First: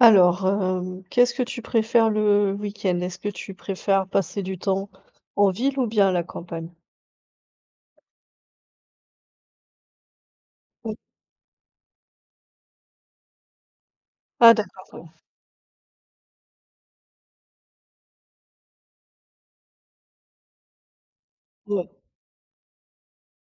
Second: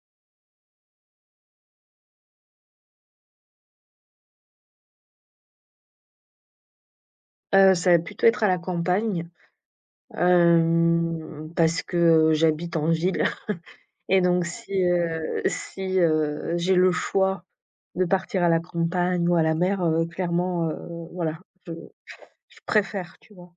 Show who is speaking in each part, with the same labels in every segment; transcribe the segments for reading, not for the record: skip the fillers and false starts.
Speaker 1: Alors, qu'est-ce que tu préfères le week-end? Est-ce que tu préfères passer du temps en ville ou bien à la campagne?
Speaker 2: Ça va plutôt être à la campagne,
Speaker 1: Oui.
Speaker 2: parce que j'habite en ville et donc
Speaker 1: Ah d'accord, ouais.
Speaker 2: si, j'ai le choix de partir à la campagne ou à la mer, clairement, voilà, je
Speaker 1: Ouais.
Speaker 2: je préfère, tu vois?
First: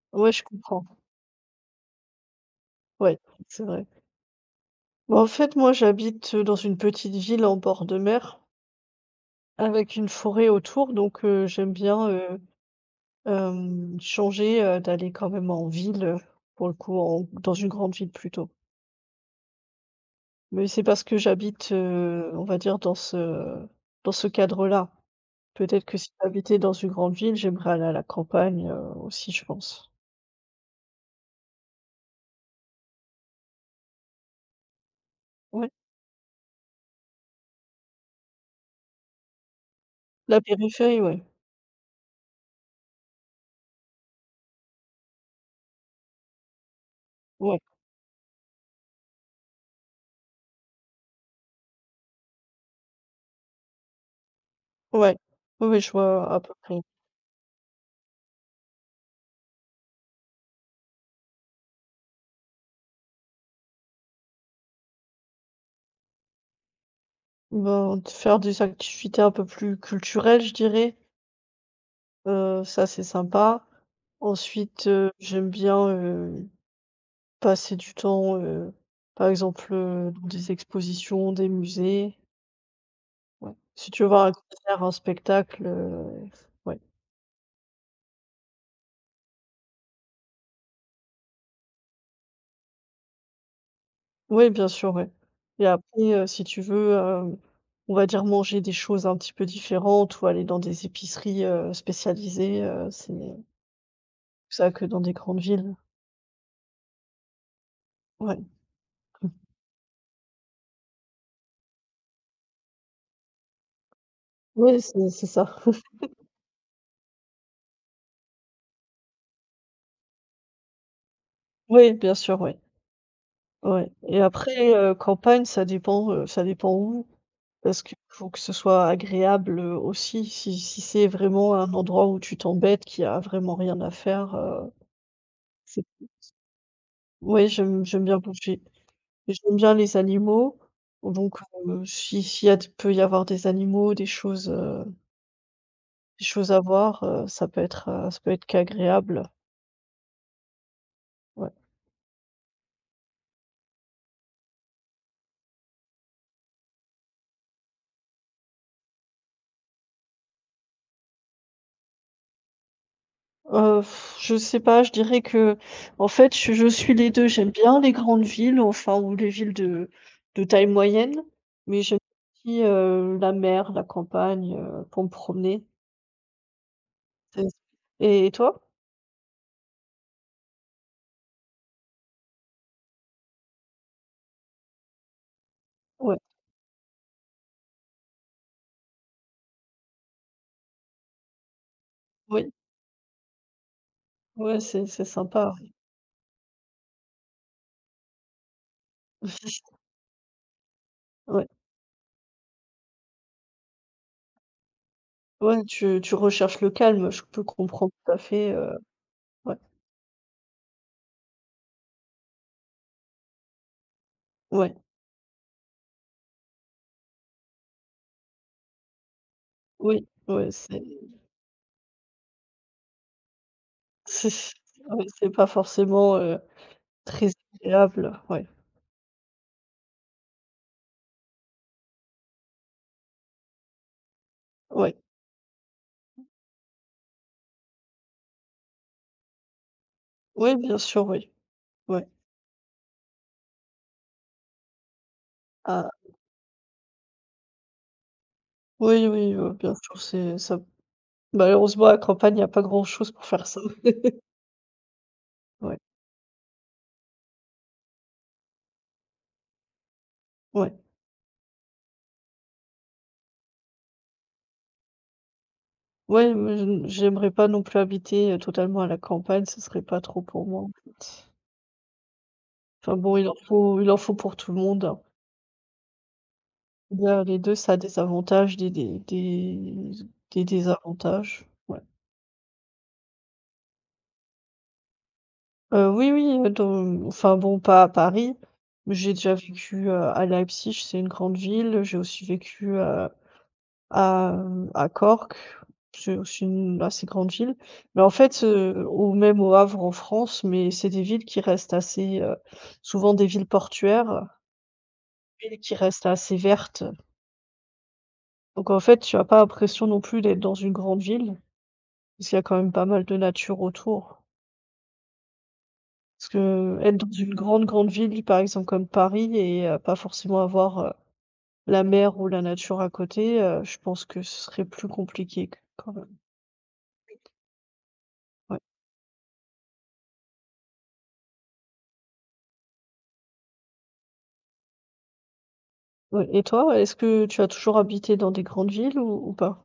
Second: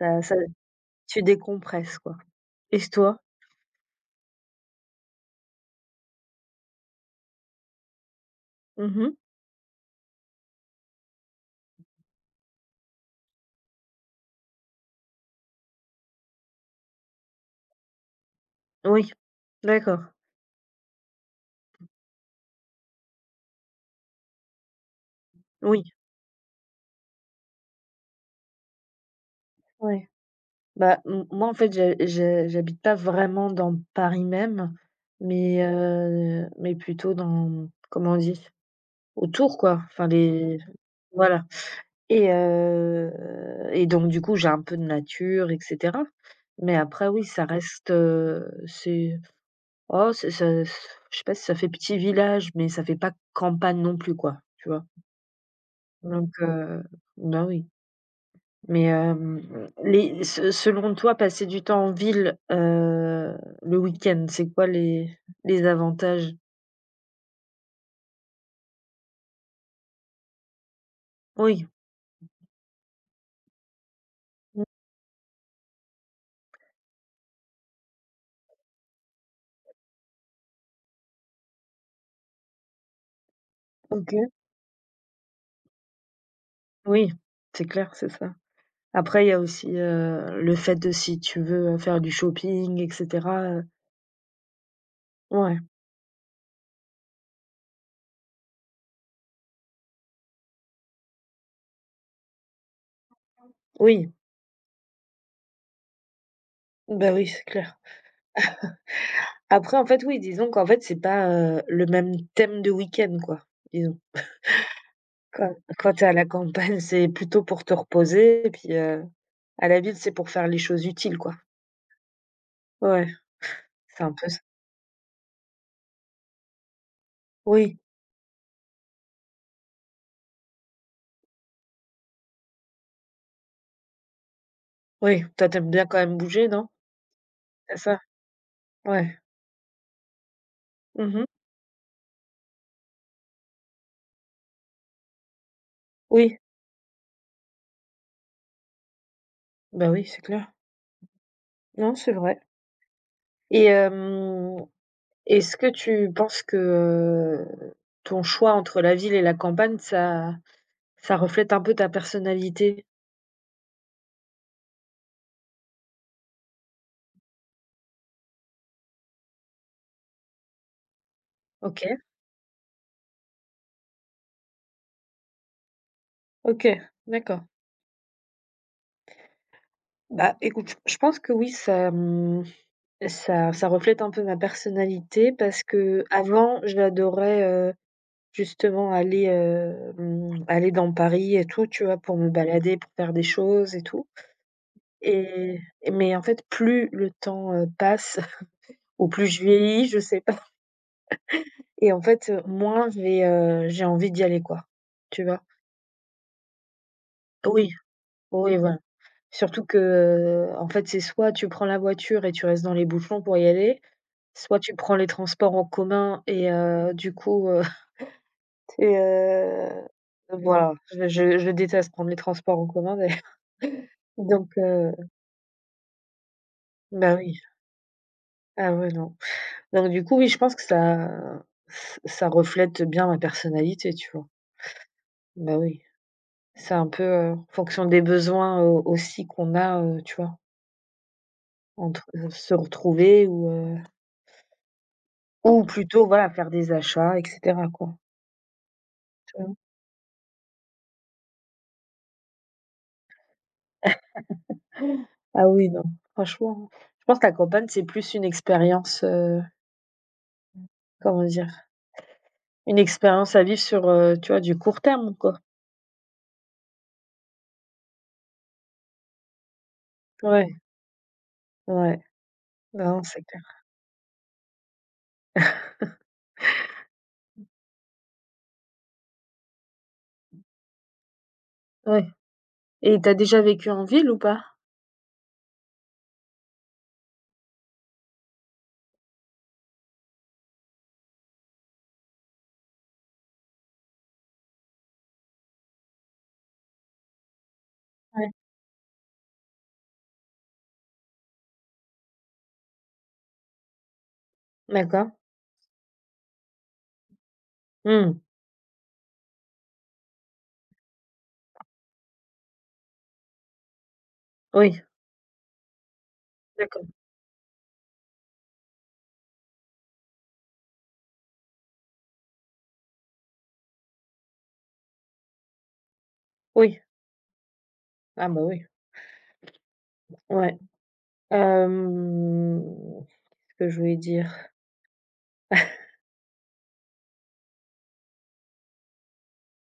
Speaker 2: Ça
Speaker 1: Ouais,
Speaker 2: ça
Speaker 1: je comprends.
Speaker 2: tu décompresses, quoi. Et s
Speaker 1: Ouais,
Speaker 2: toi?
Speaker 1: c'est vrai. Bah, en fait, moi, j'habite, dans une petite ville en bord de mer
Speaker 2: Mmh mh.
Speaker 1: avec une forêt autour, donc j'aime bien, changer, d'aller quand même en ville, pour le coup, en dans une grande ville plutôt.
Speaker 2: Oui, d'accord,
Speaker 1: Mais c'est parce que j'habite, on va dire dans ce cadre-là.
Speaker 2: oui,
Speaker 1: Peut-être que si j'habitais dans une grande ville, j'aimerais aller à la campagne, aussi, je pense.
Speaker 2: ouais. Bah, m moi, en fait, j'habite pas vraiment dans Paris même,
Speaker 1: Ouais,
Speaker 2: mais plutôt dans, comment on dit? Autour quoi, enfin
Speaker 1: la
Speaker 2: les,
Speaker 1: périphérie, ouais.
Speaker 2: voilà. Et heu et donc du coup, j'ai un peu de nature et cetera. Mais après oui, ça
Speaker 1: Ouais,
Speaker 2: reste, c'est, oh c'est ça c'est- je sais pas si ça fait petit village, mais ça fait pas campagne non plus quoi, tu vois?
Speaker 1: ouais. Oui, oui, je vois
Speaker 2: Donc
Speaker 1: à peu près.
Speaker 2: bah oui. Mais les se selon toi, passer du temps en ville, le week-end, c'est quoi les avantages?
Speaker 1: Ben, de faire des activités un peu plus culturelles, je dirais,
Speaker 2: Oui,
Speaker 1: ça, c'est sympa. Ensuite, j'aime bien, passer du temps, par exemple, dans des expositions, des musées. Ouais. Si tu veux
Speaker 2: OK,
Speaker 1: voir un concert, un spectacle, ouais.
Speaker 2: oui, c'est clair, c'est ça. Après, il y a aussi, le fait de, si tu veux, faire du shopping et cetera,
Speaker 1: Oui, bien sûr, ouais.
Speaker 2: ouais,
Speaker 1: Et après, si tu veux, on va dire manger des choses un petit peu différentes ou aller dans des épiceries, spécialisées, c'est
Speaker 2: oui,
Speaker 1: plus ça que dans des grandes villes.
Speaker 2: bah, oui, c'est clair.
Speaker 1: Ouais.
Speaker 2: Après, en fait, oui, disons qu'en fait, c'est pas, le même thème de week-end, quoi, disons.
Speaker 1: Oui, c'est ça.
Speaker 2: Quand tu à la campagne, c'est plutôt pour te reposer et puis, à la ville, c'est pour faire les choses utiles, quoi.
Speaker 1: Oui, bien sûr, ouais,
Speaker 2: Ouais,
Speaker 1: ouais.
Speaker 2: c'est un
Speaker 1: Et
Speaker 2: peu ça.
Speaker 1: après, campagne, ça dépend où,
Speaker 2: Oui,
Speaker 1: parce qu'il faut que ce soit agréable, aussi. Si c'est vraiment un endroit où tu t'embêtes, qu'il y a vraiment rien à faire,
Speaker 2: oui, toi, t'aimes
Speaker 1: c'est
Speaker 2: bien quand même bouger, non?
Speaker 1: ouais,
Speaker 2: C'est
Speaker 1: j'aime
Speaker 2: ça?
Speaker 1: j'aime bien bouger.
Speaker 2: Ouais.
Speaker 1: J'aime bien les animaux,
Speaker 2: Mmh.
Speaker 1: donc si s'il y a peut y avoir des animaux, des
Speaker 2: Oui,
Speaker 1: choses à voir, ça peut être qu'agréable,
Speaker 2: bah, oui, c'est clair.
Speaker 1: ouais.
Speaker 2: Non, c'est vrai. Et hem est-ce que tu penses que, ton choix entre la ville et la campagne, ça reflète un peu ta personnalité?
Speaker 1: Heu, je sais pas, je dirais que en fait, je suis les deux. J'aime bien les grandes villes, enfin ou les villes de taille moyenne, mais
Speaker 2: OK,
Speaker 1: j'aime aussi, la mer, la campagne, pour me promener.
Speaker 2: OK, d'accord.
Speaker 1: C'est Et toi?
Speaker 2: Bah, écoute, je pense que oui, ça, ça reflète un peu ma personnalité, parce que
Speaker 1: Ouais,
Speaker 2: avant, j'adorais, heu, justement aller, aller dans Paris et tout, tu vois? Pour me
Speaker 1: oui,
Speaker 2: balader, pour faire des choses et tout.
Speaker 1: ouais, c'est sympa,
Speaker 2: Mais en fait, plus le temps, passe, ou plus je vieillis, je sais pas.
Speaker 1: ouais.
Speaker 2: Et en fait, moins j'ai envie d'y aller, quoi. Tu vois?
Speaker 1: Ouais, tu recherches le calme, je peux
Speaker 2: Oui,
Speaker 1: comprendre tout à fait,
Speaker 2: oui, voilà.
Speaker 1: ouais,
Speaker 2: Surtout que, en fait, c'est soit tu prends la voiture et tu restes dans les bouchons pour y aller, soit
Speaker 1: ouais,
Speaker 2: tu prends les transports en commun et du coup, et heu,
Speaker 1: oui, ouais,
Speaker 2: voilà,
Speaker 1: c'est
Speaker 2: je déteste prendre les transports en commun d'ailleurs. Donc
Speaker 1: c'est ouais, c'est pas forcément,
Speaker 2: bah,
Speaker 1: très
Speaker 2: oui.
Speaker 1: agréable, ouais,
Speaker 2: Ah ouais, non. Donc du coup, oui, je pense que ça, ç ça reflète bien ma personnalité, tu vois?
Speaker 1: ouais.
Speaker 2: Bah, oui. C'est un peu, en fonction des besoins, aussi qu'on a, tu vois?
Speaker 1: Oui, bien sûr, oui,
Speaker 2: Entre,
Speaker 1: ouais.
Speaker 2: se retrouver, ou
Speaker 1: Ah,
Speaker 2: plutôt voilà faire des achats et cetera quoi,
Speaker 1: oui, oui,
Speaker 2: tu vois?
Speaker 1: bien sûr, c'est ça malheureusement, à la campagne, il y a pas grand-chose pour faire ça.
Speaker 2: Ah oui,
Speaker 1: Ouais,
Speaker 2: non, franchement, je pense que la campagne, c'est plus une expérience,
Speaker 1: ouais,
Speaker 2: comment dire? Une expérience à vivre sur, tu vois, du court terme quoi.
Speaker 1: ouais, mais je j'aimerais pas non plus habiter, totalement à la campagne, ce serait pas trop pour
Speaker 2: Ouais,
Speaker 1: moi, en fait.
Speaker 2: ouais,
Speaker 1: Enfin
Speaker 2: non,
Speaker 1: bon,
Speaker 2: c'est
Speaker 1: il en
Speaker 2: clair.
Speaker 1: faut il en faut pour tout le monde, hein. Bien les 2, ça a des avantages, des désavantages, ouais.
Speaker 2: Ouais, et t'as déjà vécu en ville ou pas?
Speaker 1: Oui, oui, dans enfin bon, pas à Paris, mais j'ai déjà vécu, à Leipzig, c'est une grande ville. J'ai aussi vécu, à, à Cork, c'est aussi une assez grande ville. Mais en
Speaker 2: Ouais,
Speaker 1: fait, ou même au Havre en France, mais c'est des villes qui restent assez, souvent des villes portuaires,
Speaker 2: d'accord.
Speaker 1: villes qui restent assez vertes.
Speaker 2: Mmh,
Speaker 1: Donc en fait, tu as pas l'impression non plus d'être dans une grande ville. Parce qu'il y a quand même pas mal de nature autour.
Speaker 2: oui,
Speaker 1: Parce que
Speaker 2: d'accord,
Speaker 1: être dans une grande, grande ville, par exemple comme Paris et pas forcément avoir, la mer ou la nature à côté, je pense que ce serait plus compliqué q quand même,
Speaker 2: oui. Ah bah
Speaker 1: ouais.
Speaker 2: oui, ouais. Hem, qu'est-ce que je voulais dire?
Speaker 1: Ouais et toi, est-ce que tu as toujours habité dans des grandes villes ou pas?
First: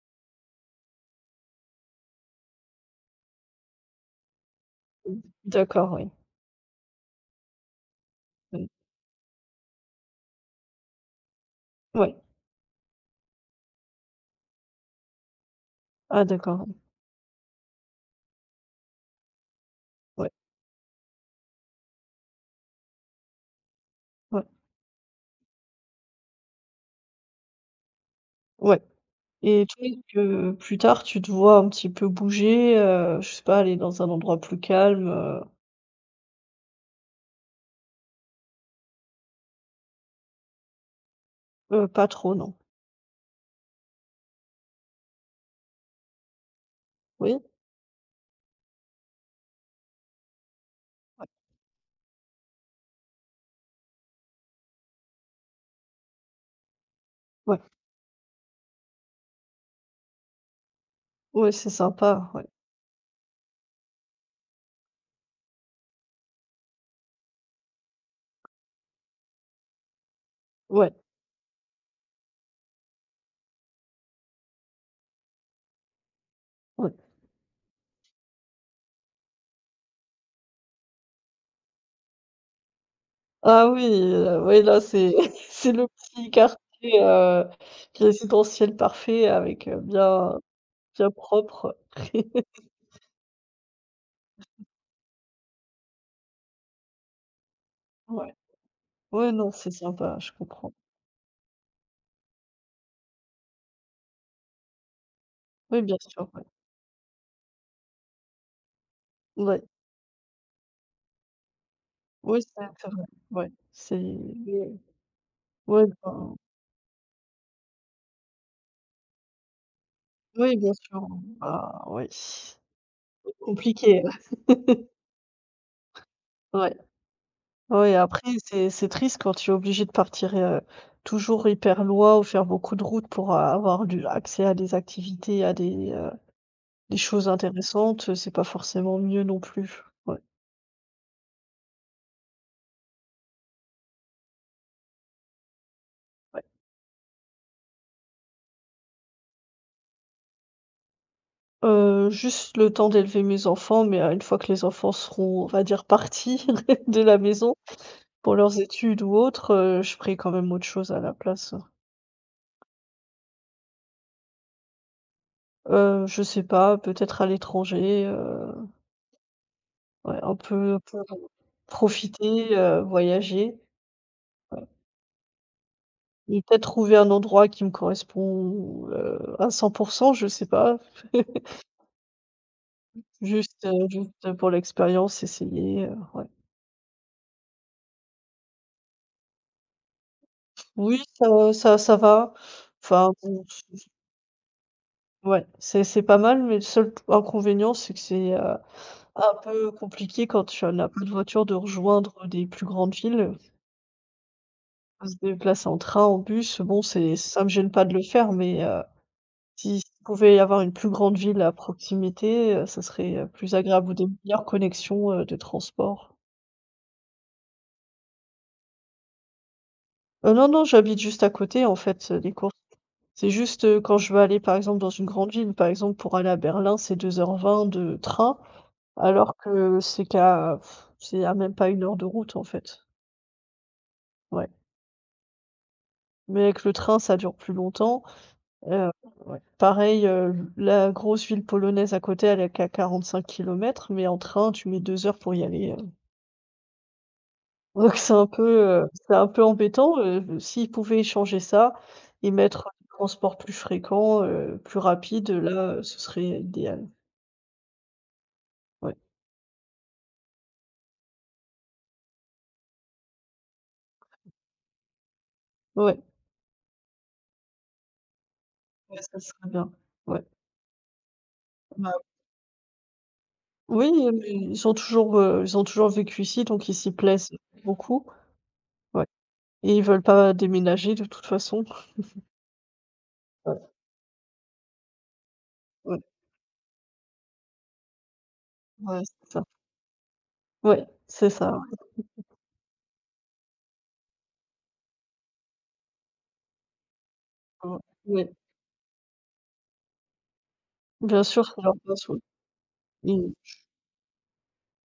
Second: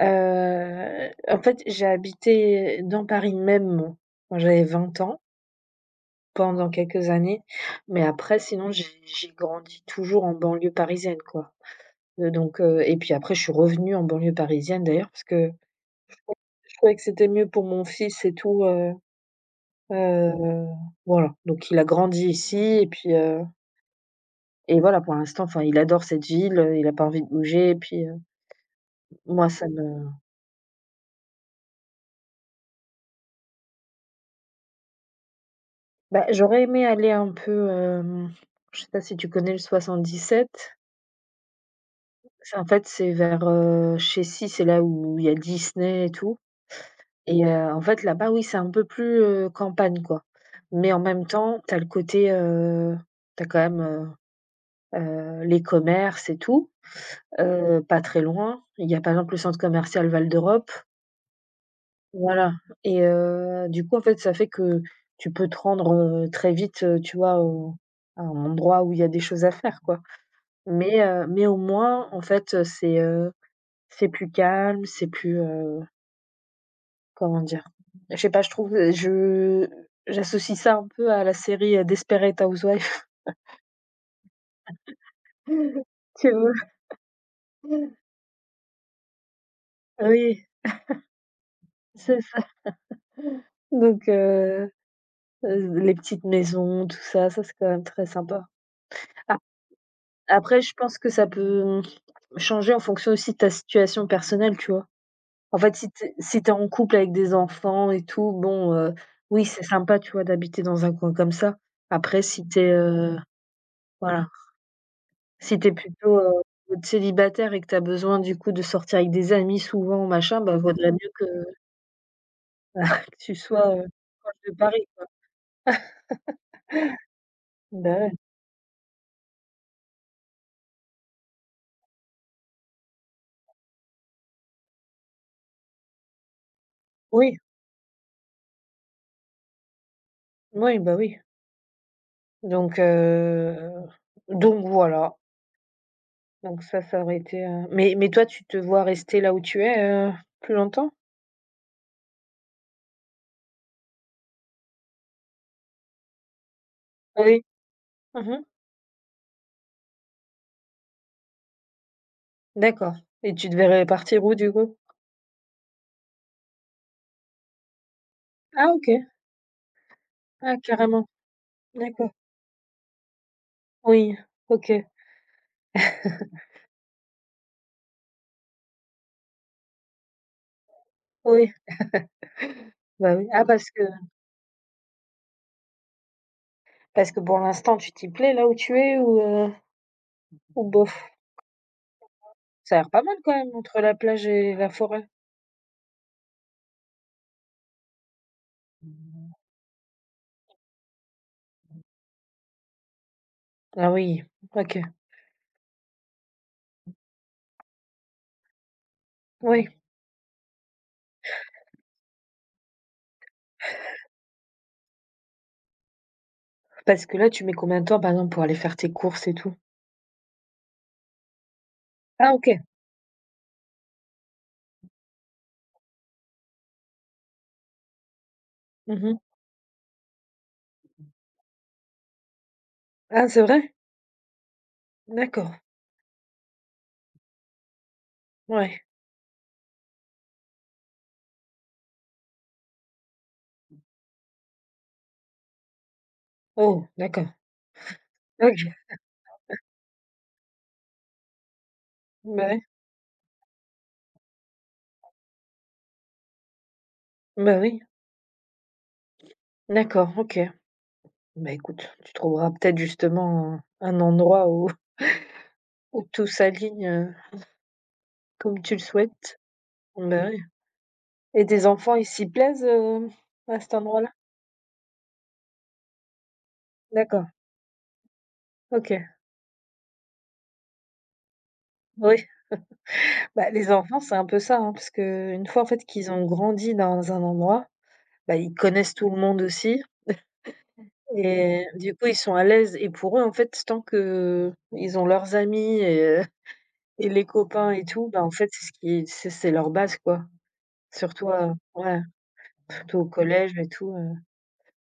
Speaker 2: En fait, j'ai habité dans Paris même quand j'avais 20 ans,
Speaker 1: Mmh. D'accord, oui.
Speaker 2: pendant quelques années, mais après
Speaker 1: Mmh.
Speaker 2: sinon j'ai grandi toujours en banlieue parisienne, quoi.
Speaker 1: Ouais.
Speaker 2: Donc et puis après je suis revenue en banlieue parisienne d'ailleurs parce que
Speaker 1: Ah d'accord, ouais.
Speaker 2: je trouvais que c'était mieux pour mon fils et tout,
Speaker 1: Ouais,
Speaker 2: heu, voilà. Donc il a grandi ici et puis,
Speaker 1: ouais,
Speaker 2: et voilà pour l'instant, enfin il adore cette ville, il a pas envie de bouger et puis,
Speaker 1: ouais
Speaker 2: moi
Speaker 1: et
Speaker 2: ça
Speaker 1: toi,
Speaker 2: me,
Speaker 1: est-ce que plus tard, tu te vois un petit peu bouger, je sais pas, aller dans un endroit plus calme,
Speaker 2: bah, j'aurais aimé aller un peu, je sais pas si tu connais le 77?
Speaker 1: Pas trop, non.
Speaker 2: C'est en fait, c'est vers, chez, si, c'est là où il y a Disney et tout,
Speaker 1: Oui?
Speaker 2: et en fait, là-bas, oui, c'est un peu plus, campagne, quoi. Mais en même
Speaker 1: Ouais.
Speaker 2: temps, t'as le côté, tu quand même, les commerces et tout,
Speaker 1: Ouais.
Speaker 2: pas très loin. Il y a, par exemple, le centre commercial Val d'Europe,
Speaker 1: Ouais, c'est sympa, ouais.
Speaker 2: voilà. Et du coup, en fait, ça fait que tu peux te rendre, très vite, tu vois, au à un endroit où il y a des choses à faire, quoi.
Speaker 1: Ouais,
Speaker 2: Mais au moins, en fait, c'est plus calme, c'est plus,
Speaker 1: ouais.
Speaker 2: comment dire? Je sais pas, je trouve, je j'associe ça un peu à la série, Desperate Housewives.
Speaker 1: Ah oui, oui, là, c'est c'est le petit
Speaker 2: Tu vois?
Speaker 1: quartier, résidentiel parfait avec, bien
Speaker 2: Oui,
Speaker 1: bien propre.
Speaker 2: c'est ça. Donc les petites maisons, tout ça, ça c'est quand même très
Speaker 1: Ouais.
Speaker 2: sympa.
Speaker 1: Ouais,
Speaker 2: Ap
Speaker 1: non, c'est sympa, je
Speaker 2: Après je
Speaker 1: comprends.
Speaker 2: pense que ça peut changer en fonction aussi de ta situation personnelle, tu vois? En fait,
Speaker 1: Oui, bien sûr,
Speaker 2: si
Speaker 1: ouais.
Speaker 2: t'es en couple avec des enfants et tout, bon, oui,
Speaker 1: Ouais.
Speaker 2: c'est sympa, tu vois, d'habiter dans un coin comme ça. Après
Speaker 1: Oui,
Speaker 2: si
Speaker 1: c'est
Speaker 2: t'es
Speaker 1: c'est vrai.
Speaker 2: es,
Speaker 1: Ouais, c'est
Speaker 2: voilà. Si tu es
Speaker 1: ouais,
Speaker 2: plutôt,
Speaker 1: ben,
Speaker 2: célibataire et que tu as besoin du coup de sortir avec des amis souvent, machin,
Speaker 1: oui,
Speaker 2: bah,
Speaker 1: bien
Speaker 2: vaudrait
Speaker 1: sûr,
Speaker 2: mieux que
Speaker 1: ah ouais.
Speaker 2: que tu sois,
Speaker 1: Compliqué,
Speaker 2: proche de Paris, quoi.
Speaker 1: ouais. Ouais,
Speaker 2: Bah, ouais.
Speaker 1: après, c'est triste quand tu es obligé de partir, toujours hyper loin ou faire beaucoup de route pour a avoir du accès à des activités, à des choses
Speaker 2: Oui,
Speaker 1: intéressantes, c'est pas forcément mieux non plus. Ouais,
Speaker 2: oui, bah, oui. Donc heu, donc voilà.
Speaker 1: ouais.
Speaker 2: Donc ça aurait été, mais toi, tu te vois rester là où tu es, heu, plus longtemps?
Speaker 1: Juste le temps d'élever mes enfants, mais une fois que les enfants seront, on va dire, partis de la
Speaker 2: Ah oui.
Speaker 1: maison pour
Speaker 2: Mmh.
Speaker 1: leurs études ou autres, je ferai quand même autre chose à la place.
Speaker 2: D'accord, et tu te verrais partir où du coup?
Speaker 1: Je sais pas, peut-être à l'étranger,
Speaker 2: Ah OK.
Speaker 1: ouais, un
Speaker 2: Ah
Speaker 1: peu pour
Speaker 2: carrément. D'accord.
Speaker 1: profiter, voyager.
Speaker 2: Oui. OK.
Speaker 1: Et peut-être trouver un endroit qui me correspond, à 100. Je sais pas.
Speaker 2: Oui. Bah, oui. Ah
Speaker 1: Juste,
Speaker 2: parce que,
Speaker 1: juste pour l'expérience, essayer, ouais.
Speaker 2: parce que pour l'instant, tu t'y plais là où tu es? Ou bof,
Speaker 1: Oui, ça va.
Speaker 2: ça a l'air pas
Speaker 1: Enfin
Speaker 2: mal quand
Speaker 1: bon,
Speaker 2: même entre la plage et la forêt?
Speaker 1: ouais, c'est pas mal, mais le seul inconvénient, c'est que c'est, un peu compliqué quand tu n'as pas de voiture de rejoindre des plus grandes villes.
Speaker 2: Ah oui, OK,
Speaker 1: Se déplacer en train, en bus, bon, c'est ça me gêne pas de le faire, mais heu.
Speaker 2: oui.
Speaker 1: Si S'il pouvait y avoir une plus grande ville à proximité, ça serait, plus agréable ou des meilleures connexions, de transport.
Speaker 2: Parce que là, tu mets combien de temps, par exemple, pour aller faire tes courses et tout?
Speaker 1: Non, non, j'habite juste à côté en fait, des
Speaker 2: Ah
Speaker 1: courses.
Speaker 2: OK.
Speaker 1: C'est juste, quand je veux aller par exemple dans une grande ville, par exemple pour aller à Berlin, c'est 2h20 de train,
Speaker 2: Mmh.
Speaker 1: alors que c'est qu'à c'est à même pas une heure de route en fait.
Speaker 2: Ah c'est vrai?
Speaker 1: Ouais.
Speaker 2: D'accord,
Speaker 1: Mais avec le train, ça dure plus longtemps.
Speaker 2: ouais.
Speaker 1: Heu, ouais. Pareil, la grosse ville polonaise à côté, elle est qu'à 5 kilomètres, mais en train, tu mets 2 heures pour y aller, heu.
Speaker 2: Oh d'accord.
Speaker 1: Donc
Speaker 2: OK.
Speaker 1: c'est un peu embêtant, s'ils pouvaient changer ça et
Speaker 2: Bah ouais,
Speaker 1: mettre des transports plus fréquents, plus rapides, là, ce serait idéal.
Speaker 2: bah oui.
Speaker 1: Ouais,
Speaker 2: D'accord, OK. Bah écoute, tu trouveras peut-être justement un endroit où
Speaker 1: ouais,
Speaker 2: où tout s'aligne, comme tu le
Speaker 1: ouais, ça
Speaker 2: souhaites.
Speaker 1: serait bien. Ouais.
Speaker 2: Bah oui, et tes enfants,
Speaker 1: Bah,
Speaker 2: ils s'y plaisent, à cet
Speaker 1: oui,
Speaker 2: endroit-là?
Speaker 1: mais ils ont toujours vécu ici, donc ils s'y
Speaker 2: D'accord,
Speaker 1: plaisent beaucoup.
Speaker 2: OK.
Speaker 1: Ouais et ils veulent pas déménager de toute façon.
Speaker 2: Oui. Bah,
Speaker 1: Ouais,
Speaker 2: les enfants, c'est un peu ça, hein, parce qu'une fois, en fait,
Speaker 1: ouais,
Speaker 2: qu'ils ont grandi dans un endroit, bah, ils connaissent
Speaker 1: ouais,
Speaker 2: tout le
Speaker 1: c'est
Speaker 2: monde
Speaker 1: ça.
Speaker 2: aussi
Speaker 1: Ouais, c'est ça,
Speaker 2: et du coup, ils sont à l'aise et pour eux, en fait, tant que ils ont leurs amis et et les
Speaker 1: ouais,
Speaker 2: copains
Speaker 1: ouais.
Speaker 2: et tout, bah,
Speaker 1: Ouais,
Speaker 2: en fait, c'est ce qui c'est leur base, quoi.
Speaker 1: bien
Speaker 2: Surtout,
Speaker 1: sûr, c'est leur
Speaker 2: ouais,
Speaker 1: place, oui
Speaker 2: surtout au
Speaker 1: et
Speaker 2: collège et tout,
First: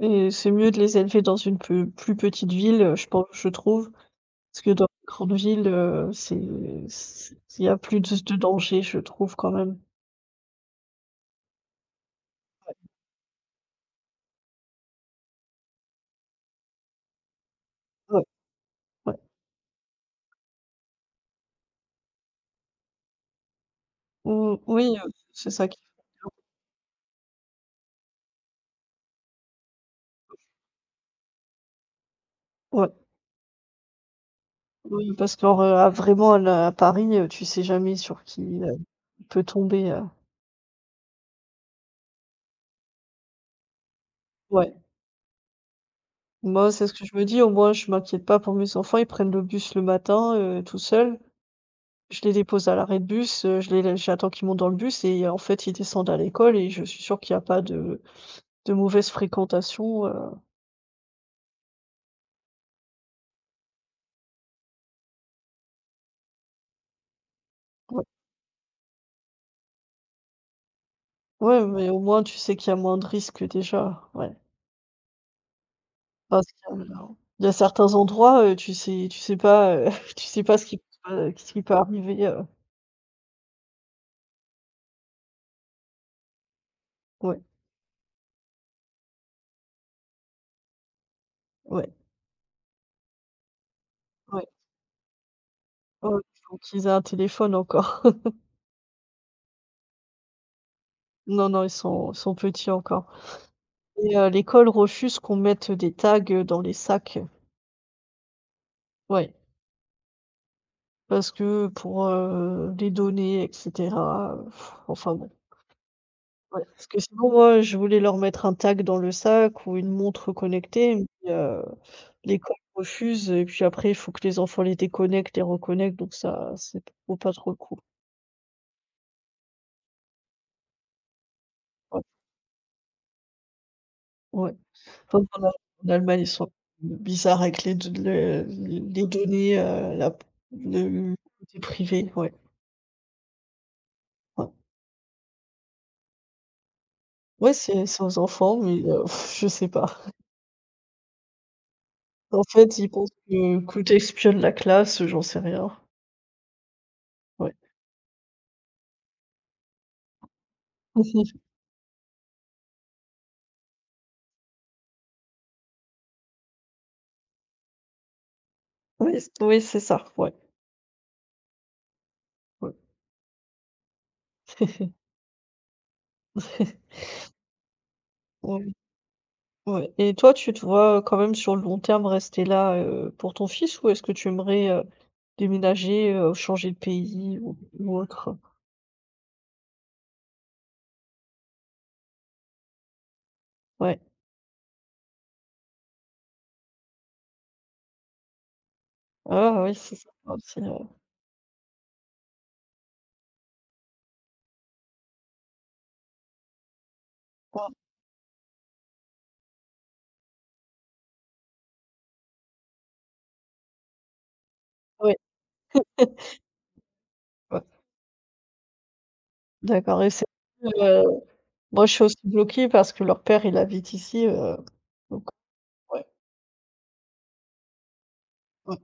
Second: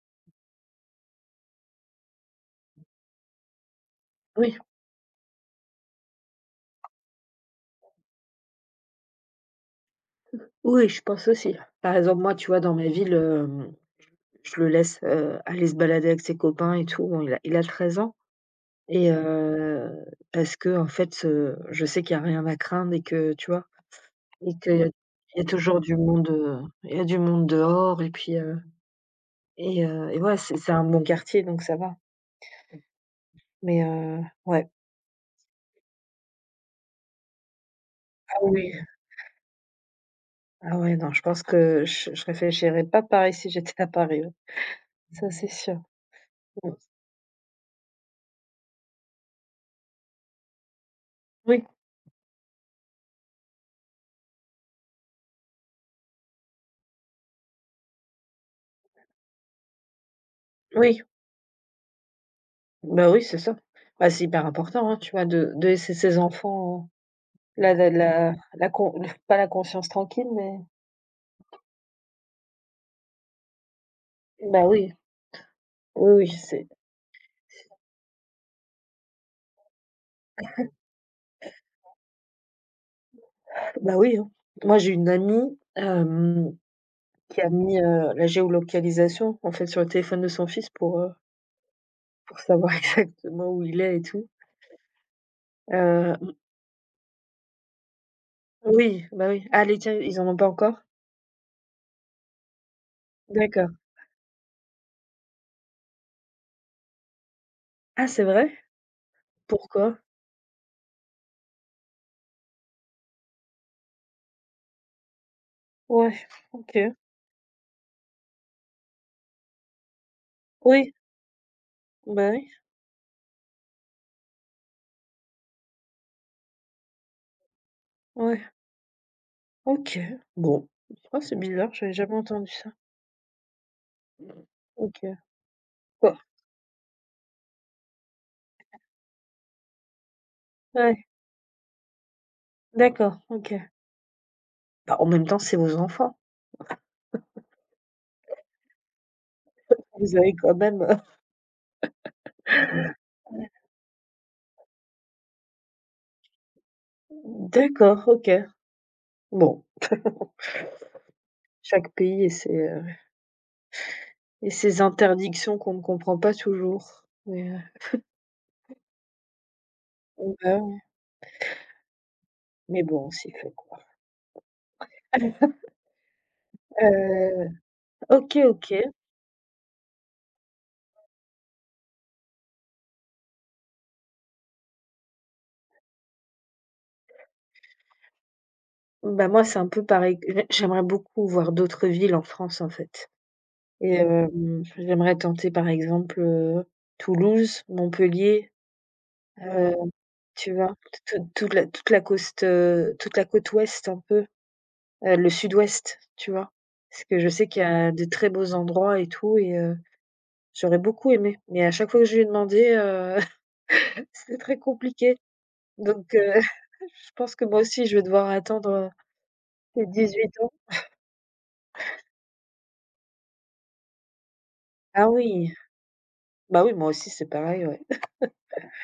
Speaker 1: c'est mieux de les élever dans une peu plus petite ville, je pense je trouve.
Speaker 2: Oui,
Speaker 1: Parce que dans les grandes villes, c'est c il y a plus de danger, je trouve quand même.
Speaker 2: oui, je pense aussi. Par exemple, moi, tu vois, dans ma ville, je le laisse, aller se balader avec ses copains et tout. Bon, il a 13 ans.
Speaker 1: Ouais,
Speaker 2: Et
Speaker 1: ouais.
Speaker 2: parce que en fait, je sais qu'il y a rien à craindre et que, tu vois? Et
Speaker 1: Mmh,
Speaker 2: qu'il y a,
Speaker 1: oui,
Speaker 2: il y a
Speaker 1: c'est ça qui
Speaker 2: toujours du
Speaker 1: fait
Speaker 2: monde,
Speaker 1: peur.
Speaker 2: il y a du monde dehors et puis, et ouais, c'est un bon quartier donc ça va.
Speaker 1: Ouais,
Speaker 2: Mais ouais.
Speaker 1: oui, parce que genre, à vraiment à la à Paris, tu sais jamais sur
Speaker 2: Ah
Speaker 1: qui,
Speaker 2: oui,
Speaker 1: peut tomber,
Speaker 2: ah ouais, non, je pense que je réfléchirais pas pareil si j'étais à Paris, ouais.
Speaker 1: ouais.
Speaker 2: Ça, c'est sûr.
Speaker 1: Moi,
Speaker 2: Mmh.
Speaker 1: c'est ce que je me dis, au moins je m'inquiète pas pour mes enfants, ils prennent le bus le matin, tout seuls.
Speaker 2: Oui,
Speaker 1: Je les dépose à l'arrêt de bus, je les laisse j'attends qu'ils montent dans le bus et en fait, ils descendent à l'école et je suis sûre qu'il y a pas de mauvaise fréquentation, heu.
Speaker 2: oui, bah, oui, c'est ça. Bah, c'est hyper important, hein, tu vois, de laisser ses enfants, la la la la con pas la conscience tranquille, mais
Speaker 1: Ouais, mais au moins, tu sais qu'il y a moins de risques déjà, ouais.
Speaker 2: bah, oui, oui, oui,
Speaker 1: Parce
Speaker 2: c'est.
Speaker 1: qu'il y a certains endroits, tu sais pas, tu sais pas ce qui peut arriver,
Speaker 2: Bah oui, hein. Moi, j'ai une amie, qui
Speaker 1: ouais,
Speaker 2: a mis, la géolocalisation, en fait, sur le téléphone de son fils
Speaker 1: ouais,
Speaker 2: pour savoir exactement où il est et tout.
Speaker 1: ouais, ouais,
Speaker 2: Heu,
Speaker 1: il faut qu'ils aient un téléphone encore.
Speaker 2: oui, bah oui. Ah les tiens, ils en ont pas encore?
Speaker 1: Non, non, ils sont petits encore
Speaker 2: D'accord.
Speaker 1: et l'école refuse qu'on mette des tags, dans les sacs,
Speaker 2: Ah c'est vrai?
Speaker 1: ouais,
Speaker 2: Pourquoi?
Speaker 1: parce que pour, les données et cetera, enfin bon,
Speaker 2: Ouais,
Speaker 1: ouais.
Speaker 2: OK.
Speaker 1: Parce que sinon, moi, je voulais leur mettre un tag dans le sac ou une montre
Speaker 2: Oui,
Speaker 1: connectée, mais heu.
Speaker 2: bah oui,
Speaker 1: L'école refuse et puis après, il faut que les enfants les déconnectent et reconnectent, donc ça, c'est trop pas trop cool.
Speaker 2: ouais. OK, bon. Oh c'est bizarre, j'avais
Speaker 1: Ouais,
Speaker 2: jamais entendu ça.
Speaker 1: ouais.
Speaker 2: OK.
Speaker 1: Comme en
Speaker 2: Quoi?
Speaker 1: Allemagne, ils sont bizarres avec les données, la
Speaker 2: Ouais,
Speaker 1: le côté privé, ouais,
Speaker 2: d'accord, OK.
Speaker 1: ouais.
Speaker 2: Bah, en même temps, c'est vos enfants.
Speaker 1: Ouais, c'est aux enfants, mais je sais pas.
Speaker 2: Vous avez quand même,
Speaker 1: En fait, ils pensent que tu la classe, j'en sais rien. Ouais.
Speaker 2: d'accord, OK. Bon. Chaque pays et ses interdictions qu'on ne comprend pas toujours. Mais,
Speaker 1: Oui, c'est ça, ouais,
Speaker 2: on va,
Speaker 1: ouais.
Speaker 2: mais bon, on s'y fait, quoi. Heu, OK, OK.
Speaker 1: Ouais. Ouais et toi, tu te vois, quand même sur le long terme rester là, pour ton fils ou est-ce que tu aimerais, déménager, changer de pays ou autre?
Speaker 2: Bah, moi, c'est un peu pareil, j'aimerais beaucoup voir d'autres villes en France, en fait. Et
Speaker 1: Ouais.
Speaker 2: j'aimerais tenter, par exemple, Toulouse, Montpellier,
Speaker 1: Ah
Speaker 2: heu,
Speaker 1: oui, c'est ça
Speaker 2: tu
Speaker 1: aussi,
Speaker 2: vois? Toute la côte, toute la côte ouest un peu, le sud-ouest, tu vois? Parce que je sais qu'il y
Speaker 1: ah
Speaker 2: a de très beaux endroits et tout. Et j'aurais beaucoup aimé, mais à chaque fois que je lui ai demandé, c'était très
Speaker 1: ouais.
Speaker 2: compliqué. Donc, je pense que moi
Speaker 1: Ouais,
Speaker 2: aussi je vais devoir attendre, mes
Speaker 1: d'accord et c'est
Speaker 2: 18 ans.
Speaker 1: heu, moi, je suis aussi bloquée parce que leur père, il habite ici,
Speaker 2: Ah
Speaker 1: donc
Speaker 2: oui,
Speaker 1: ouais.
Speaker 2: bah oui, moi aussi c'est pareil, ouais.
Speaker 1: Ouais.